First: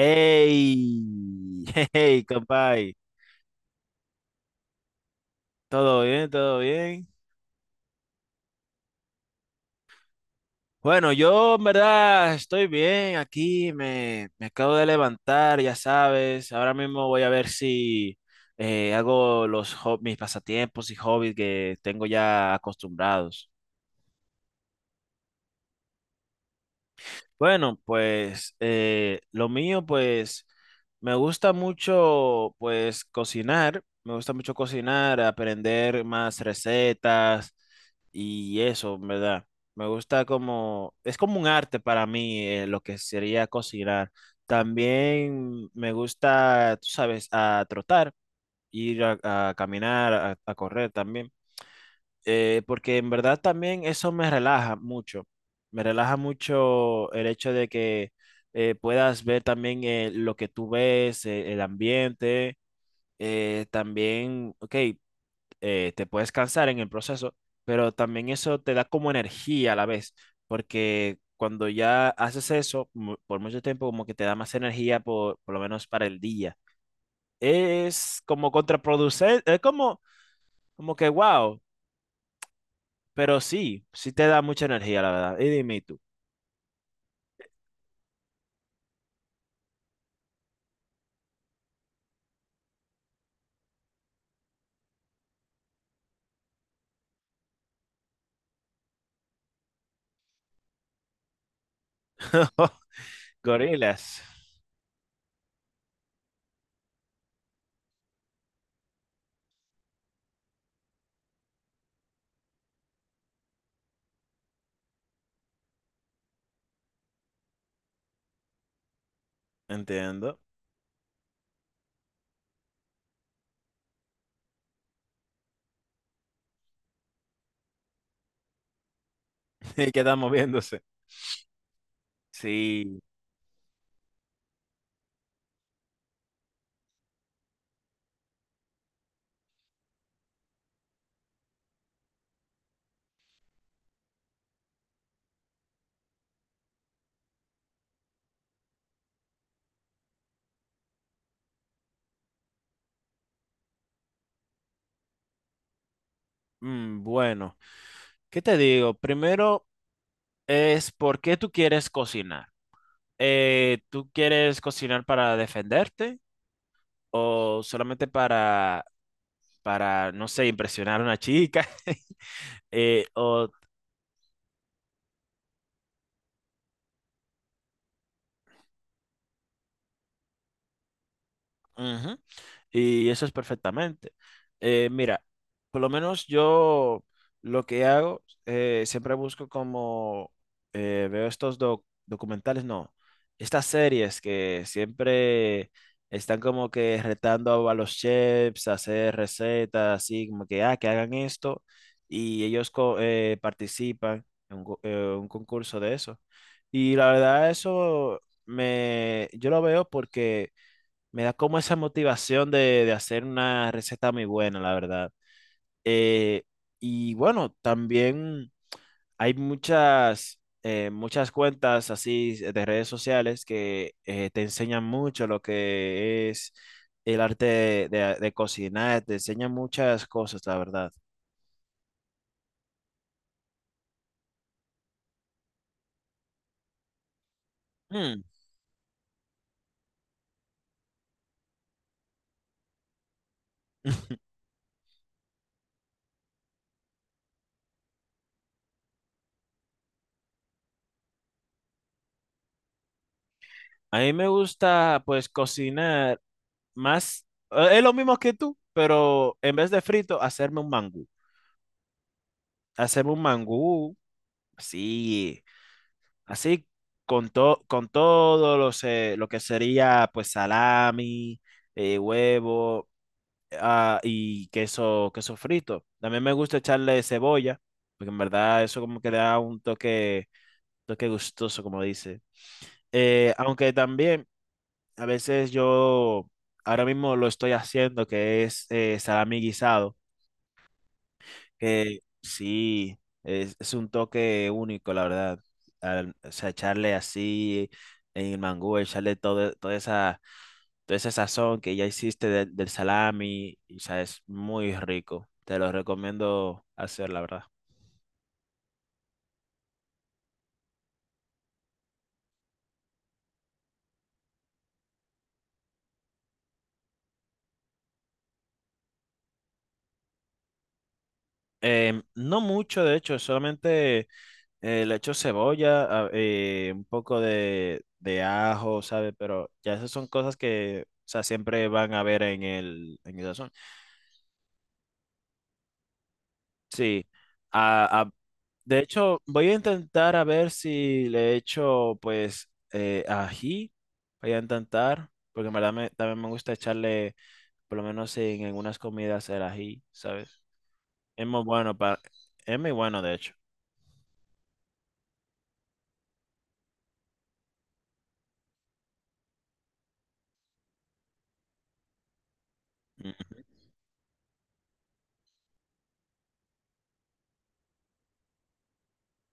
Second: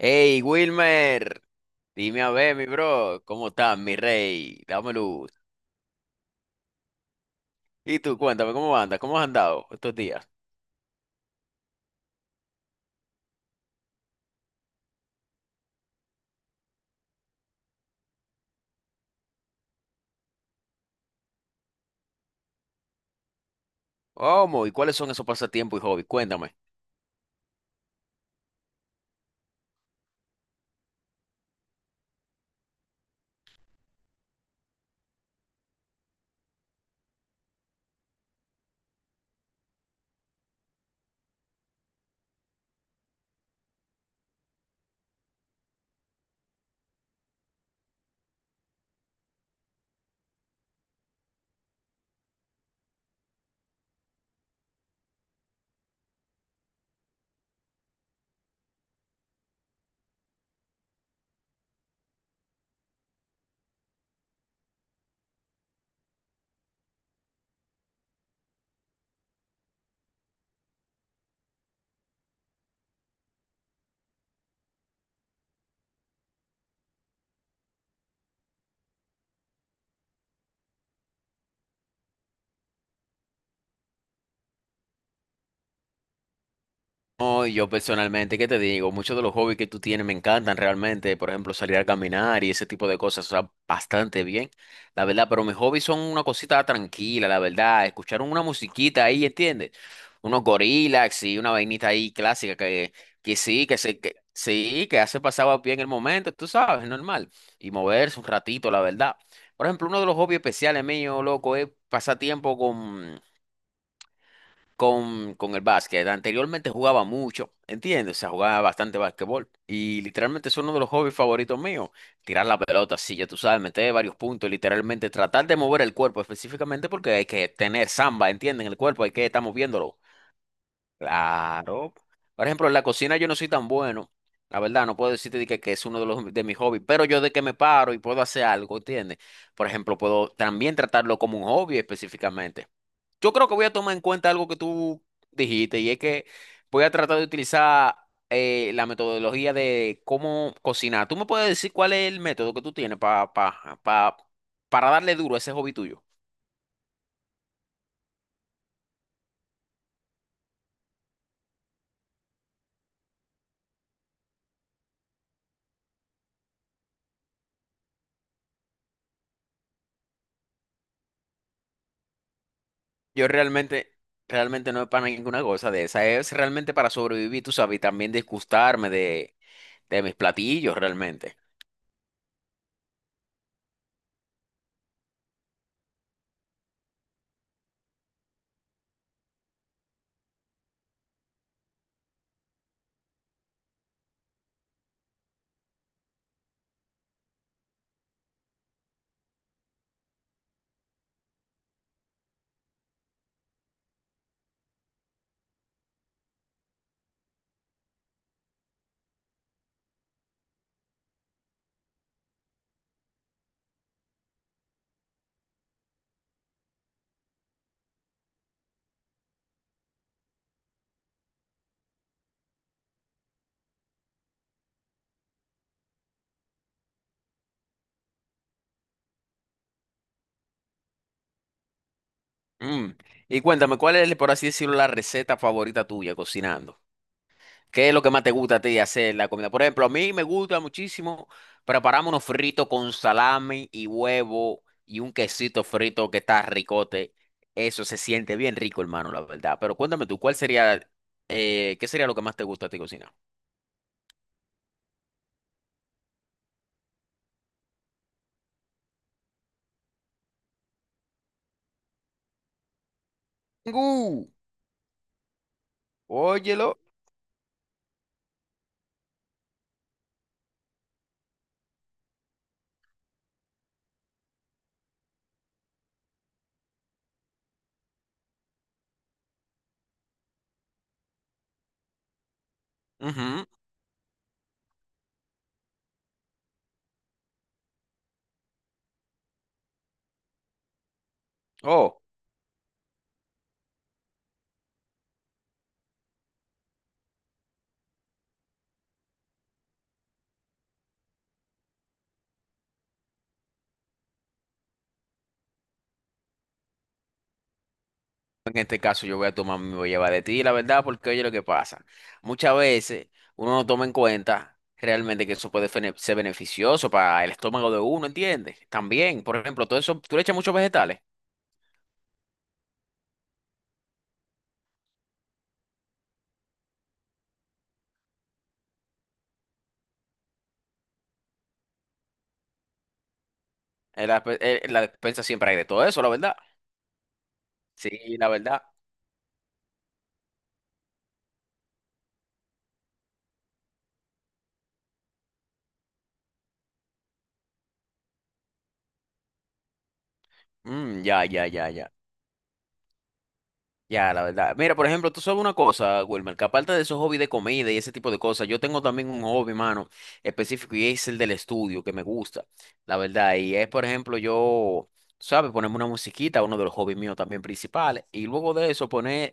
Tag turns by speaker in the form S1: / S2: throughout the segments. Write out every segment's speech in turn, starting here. S1: Hey, Wilmer, dime
S2: hey,
S1: a ver, mi
S2: compay,
S1: bro, ¿cómo estás, mi rey? Dame luz.
S2: ¿todo bien? ¿Todo bien?
S1: Y tú, cuéntame, ¿cómo andas? ¿Cómo has andado estos días?
S2: Bueno, yo en verdad estoy bien aquí, me acabo de levantar, ya sabes. Ahora mismo voy a ver si hago mis pasatiempos y hobbies que tengo ya acostumbrados.
S1: ¿Cómo? ¿Y cuáles son esos pasatiempos y hobbies? Cuéntame.
S2: Bueno, pues lo mío, pues me gusta mucho, pues cocinar, me gusta mucho cocinar, aprender más recetas y eso, ¿en verdad? Me gusta como, es como un arte para mí, lo que sería cocinar. También me gusta, tú sabes, a trotar, ir a caminar, a correr también, porque en verdad también eso me relaja mucho. Me relaja mucho el hecho de que puedas ver también, lo que tú ves, el ambiente, también, ok, te puedes cansar en el proceso, pero también eso te da como energía a la vez, porque cuando ya haces eso por mucho tiempo, como que te da más energía por lo menos para el día. Es como contraproducente, es como, como que, wow. Pero sí, sí te da mucha energía, la verdad. Y dime tú.
S1: No, yo personalmente, ¿qué te digo? Muchos de los hobbies que tú tienes me encantan realmente, por ejemplo, salir a caminar y ese tipo de cosas, o sea, bastante bien, la verdad, pero mis hobbies son una cosita tranquila, la verdad, escuchar una musiquita ahí, ¿entiendes? Unos gorilas y una vainita ahí clásica que sí, que se, que,
S2: Gorilas.
S1: sí, que hace pasaba bien el momento, tú sabes, normal, y moverse un ratito, la verdad. Por ejemplo, uno de los hobbies especiales míos, loco, es pasar tiempo con el básquet. Anteriormente jugaba mucho, ¿entiendes? O sea, jugaba bastante básquetbol. Y
S2: Entiendo.
S1: literalmente es uno de los hobbies favoritos míos. Tirar la pelota, sí, ya tú sabes, meter varios puntos, literalmente tratar de mover el cuerpo específicamente porque hay que tener samba, ¿entienden? El cuerpo hay que estar
S2: Y
S1: moviéndolo.
S2: queda moviéndose.
S1: Claro. Por ejemplo, en la
S2: Sí.
S1: cocina yo no soy tan bueno. La verdad, no puedo decirte de que es uno de los de mis hobbies, pero yo de que me paro y puedo hacer algo, ¿entiendes? Por ejemplo, puedo también tratarlo como un hobby específicamente. Yo creo que voy a tomar en cuenta algo que tú dijiste y es que voy a tratar de utilizar la metodología de cómo cocinar. ¿Tú me puedes decir cuál es el método que tú tienes para darle duro a ese hobby tuyo?
S2: Mm, bueno, ¿qué te digo? Primero es por qué tú quieres cocinar. ¿Tú quieres cocinar para defenderte o solamente para, no sé, impresionar a una chica?
S1: Yo
S2: ¿O
S1: realmente, realmente no es para ninguna cosa de esa, es realmente para sobrevivir, tú sabes, y también disgustarme de mis platillos realmente.
S2: ujú? Y eso es perfectamente. Mira, por lo menos yo lo que hago, siempre busco como, veo estos documentales, no, estas series que siempre están como que retando a los chefs a hacer recetas, así como que, ah, que hagan esto, y ellos participan en un, un concurso de eso. Y la verdad, eso me, yo lo veo porque me da como esa motivación de hacer una receta muy buena, la verdad. Eh, y bueno, también hay muchas, muchas cuentas así de redes sociales que te enseñan mucho lo que es el arte de, de cocinar, te enseñan muchas cosas, la verdad.
S1: Mm. Y cuéntame, ¿cuál es, por así decirlo, la receta favorita tuya cocinando? ¿Qué es lo que
S2: Mm.
S1: más te gusta a ti hacer la comida? Por ejemplo, a mí me gusta muchísimo prepararme unos fritos con salami y huevo y un quesito frito que está ricote. Eso se siente bien rico, hermano, la verdad. Pero cuéntame tú, ¿cuál sería, qué sería lo que más te gusta a ti cocinar?
S2: A mí me gusta pues cocinar más, es lo mismo que tú, pero en vez de frito, hacerme un mangú. Hacerme un mangú,
S1: Tengu,
S2: sí. Así,
S1: óyelo.
S2: con, con todo los, lo que sería pues salami, huevo, ah, y queso, queso frito. También me gusta echarle cebolla, porque en verdad eso como que le da un toque, toque gustoso, como dice.
S1: Ujú.
S2: Aunque también a veces yo ahora mismo lo estoy haciendo, que es salami guisado. Que
S1: Oh.
S2: sí, es un toque único, la verdad. O sea, echarle así en el mangú, echarle todo, toda esa sazón que ya hiciste del salami, y, o sea, es muy rico. Te lo recomiendo hacer, la verdad.
S1: En este caso yo voy a tomar mi llevar de ti, la verdad, porque oye lo que pasa. Muchas veces uno no toma en cuenta realmente que eso puede ser beneficioso para el estómago de uno, ¿entiendes? También, por ejemplo, todo eso, tú le echas muchos vegetales.
S2: Em, no mucho, de hecho, solamente le echo cebolla, un poco de ajo, sabe. Pero ya esas son cosas que, o sea, siempre van a ver en el sazón.
S1: En la, pe- en la despensa siempre hay de todo eso, la verdad.
S2: Sí. A,
S1: Sí, la verdad.
S2: de hecho, voy a intentar a ver si le echo, pues, ají. Voy a intentar, porque en verdad también me gusta echarle, por lo menos en algunas comidas, el ají, ¿sabes?
S1: Mm,
S2: Es muy bueno
S1: ya.
S2: para... Es muy bueno, de hecho.
S1: Ya, la verdad. Mira, por ejemplo, tú sabes una cosa, Wilmer, que aparte de esos hobbies de comida y ese tipo de cosas, yo tengo también un hobby, mano, específico y es el del estudio, que me gusta, la verdad.
S2: Mm.
S1: Y es, por ejemplo, yo, ¿sabes? Ponerme una musiquita, uno de los hobbies míos también principales. Y luego de eso, poner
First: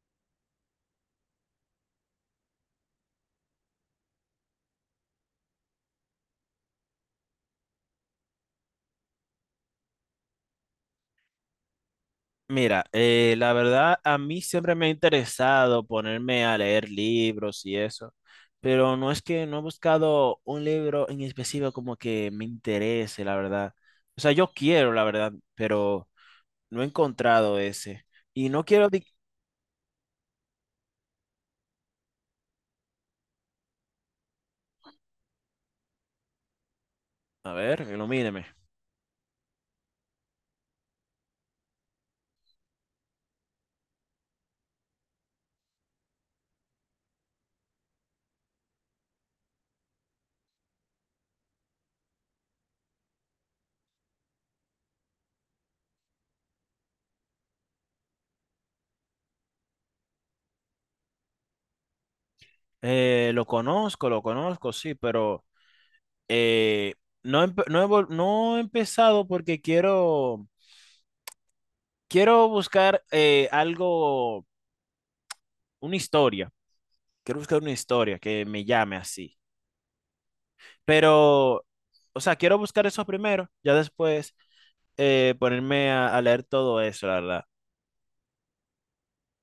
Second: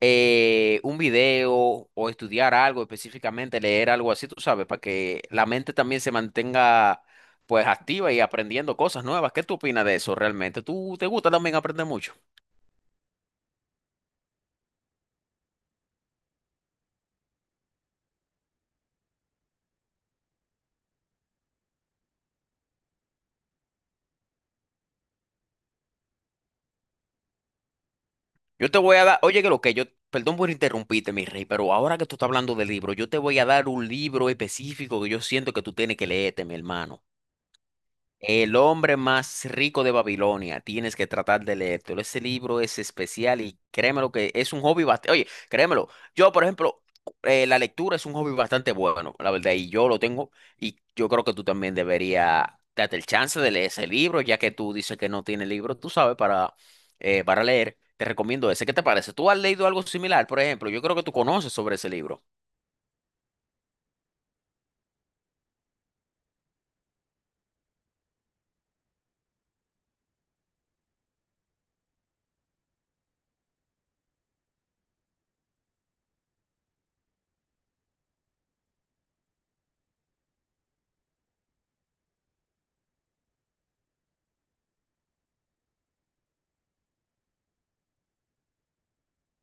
S1: un video o estudiar algo específicamente, leer algo así, tú sabes, para que la mente también se mantenga, pues, activa y aprendiendo cosas nuevas. ¿Qué tú opinas de eso realmente? ¿Tú te gusta también aprender mucho?
S2: Mira, la verdad, a mí siempre me ha interesado ponerme a leer libros y eso, pero no es que no he buscado un libro en específico como que me interese, la verdad. O sea, yo quiero, la verdad, pero... No he encontrado ese. Y no
S1: Yo te
S2: quiero...
S1: voy a
S2: di-
S1: dar, oye, que lo que yo, perdón por interrumpirte, mi rey, pero ahora que tú estás hablando de libro, yo te voy a dar un libro específico que yo siento que tú tienes que leerte, mi hermano.
S2: A ver, ilumíneme.
S1: El hombre más rico de Babilonia, tienes que tratar de leértelo. Ese libro es especial y créemelo que es un hobby bastante. Oye, créemelo, yo, por ejemplo, la lectura es un hobby bastante bueno, la verdad, y yo lo tengo. Y yo creo que tú también deberías darte el chance de leer ese libro, ya que tú dices que no tienes libro, tú sabes, para leer. Te recomiendo ese. ¿Qué te parece? ¿Tú has leído algo similar, por ejemplo? Yo creo que tú conoces sobre ese libro.
S2: Lo conozco, sí, pero eh, no, no, no he empezado porque quiero, quiero buscar algo, una historia. Quiero buscar una historia que me llame así. Pero, o sea, quiero buscar eso primero, ya después ponerme a leer todo eso, la verdad.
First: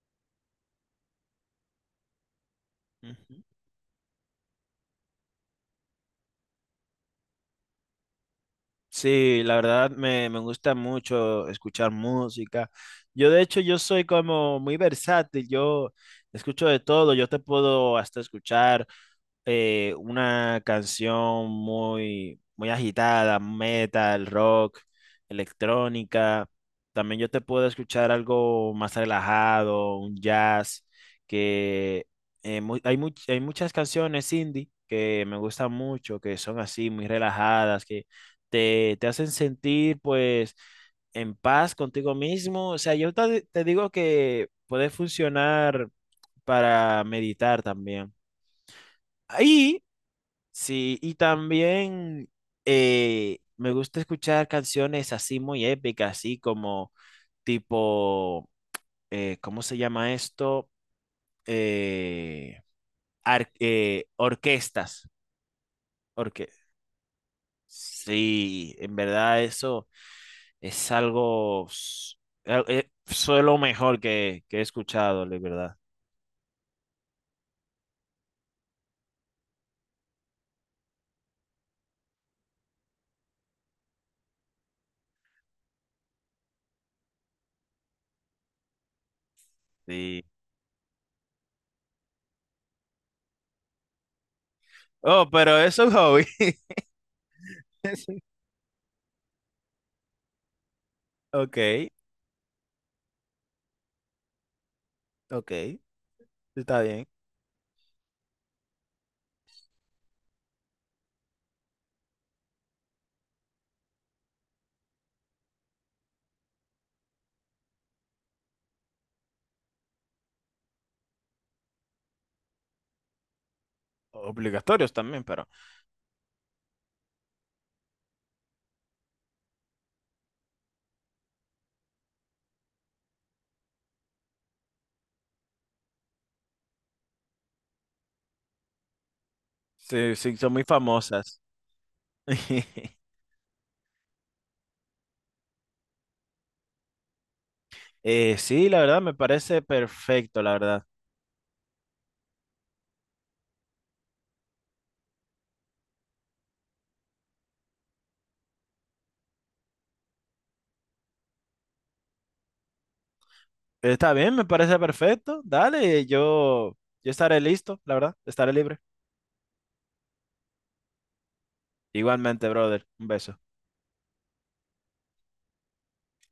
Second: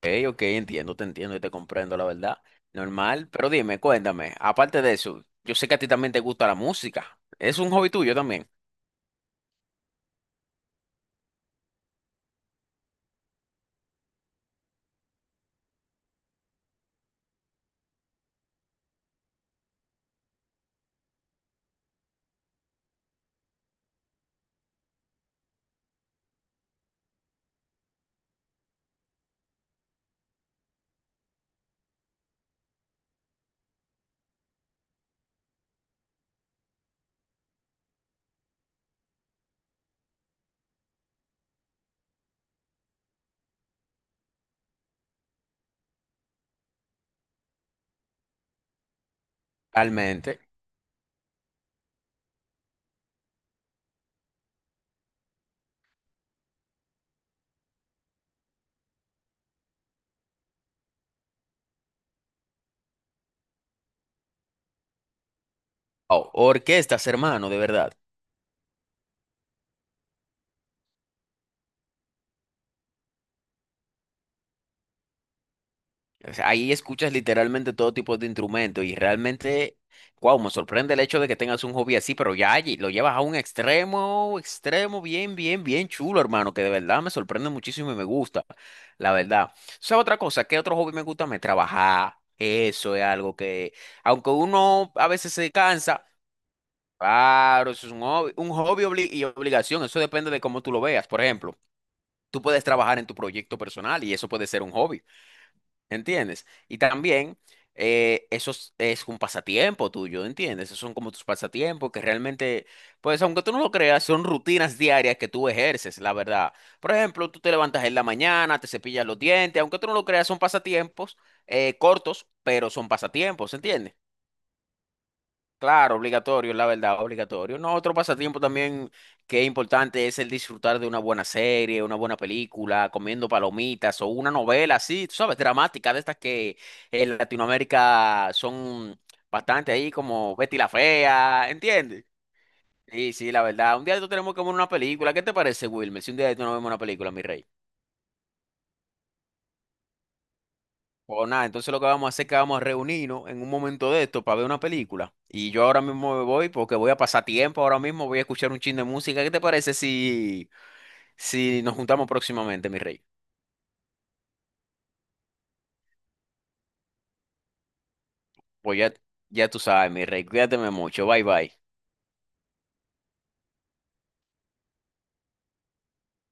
S1: Ok, ok, entiendo, te entiendo y te comprendo, la verdad. Normal,
S2: Ujú.
S1: pero dime, cuéntame, aparte de eso, yo sé que a ti también te gusta la música. Es un hobby tuyo también.
S2: Sí, la verdad me, me gusta mucho escuchar música. Yo de hecho yo soy como muy versátil, yo escucho de todo, yo te puedo hasta escuchar una canción muy, muy agitada, metal, rock, electrónica. También yo te puedo escuchar algo más relajado, un jazz, que hay muchas canciones indie que me gustan mucho, que son así, muy relajadas, te hacen sentir pues en paz contigo mismo. O sea, yo te, te digo que puede funcionar para meditar también. Ahí,
S1: Realmente.
S2: sí, y también me gusta escuchar canciones así muy épicas, así como tipo, ¿cómo se llama esto? Eh, orquestas.
S1: Oh,
S2: Orque
S1: orquestas, hermano, de verdad.
S2: sí, en verdad eso. Es algo, fue lo mejor que he escuchado, de verdad.
S1: O sea, ahí escuchas literalmente todo tipo de instrumentos y realmente, wow, me sorprende el hecho de que tengas un hobby así, pero ya allí lo llevas a un extremo, extremo, bien, bien, bien chulo, hermano, que de verdad me sorprende muchísimo y me gusta, la verdad. ¿Sabes otra
S2: Sí.
S1: cosa? ¿Qué otro hobby me gusta? Me trabajar. Eso es algo que, aunque uno a
S2: Oh,
S1: veces se
S2: pero es un
S1: cansa,
S2: hobby.
S1: claro, eso es
S2: Sí.
S1: un hobby y obligación, eso depende de cómo tú lo veas. Por ejemplo,
S2: Ok,
S1: tú puedes trabajar en tu proyecto personal y eso puede ser un hobby.
S2: ok,
S1: ¿Entiendes? Y
S2: está bien.
S1: también es un pasatiempo tuyo, ¿entiendes? Esos son como tus pasatiempos que realmente, pues aunque tú no lo creas, son rutinas diarias que tú ejerces, la verdad. Por ejemplo, tú te levantas en la mañana, te cepillas los dientes, aunque tú no lo creas, son pasatiempos cortos, pero son pasatiempos, ¿entiendes?
S2: Obligatorios también, pero
S1: Claro, obligatorio, la verdad, obligatorio. No, otro pasatiempo también que es importante es el disfrutar de una buena serie, una buena película, comiendo palomitas o una novela así, tú sabes, dramática, de estas que en Latinoamérica son bastante ahí,
S2: sí,
S1: como
S2: sí, son
S1: Betty
S2: muy
S1: la
S2: famosas.
S1: Fea, ¿entiendes? Sí, sí, la verdad. Un día de estos tenemos que ver una película. ¿Qué te parece, Wilmer? Si un día de estos no vemos una película, mi rey.
S2: Sí, la verdad, me parece perfecto, la verdad.
S1: Pues nada, entonces lo que vamos a hacer es que vamos a reunirnos en un momento de esto para ver una película. Y yo ahora mismo me voy porque voy a pasar tiempo, ahora mismo voy a escuchar un chin de música. ¿Qué te parece si, si nos juntamos próximamente, mi rey?
S2: Está bien, me parece perfecto. Dale, yo estaré listo, la verdad, estaré libre.
S1: Pues ya, ya tú sabes, mi rey, cuídate mucho, bye bye.
S2: Igualmente, brother, un beso.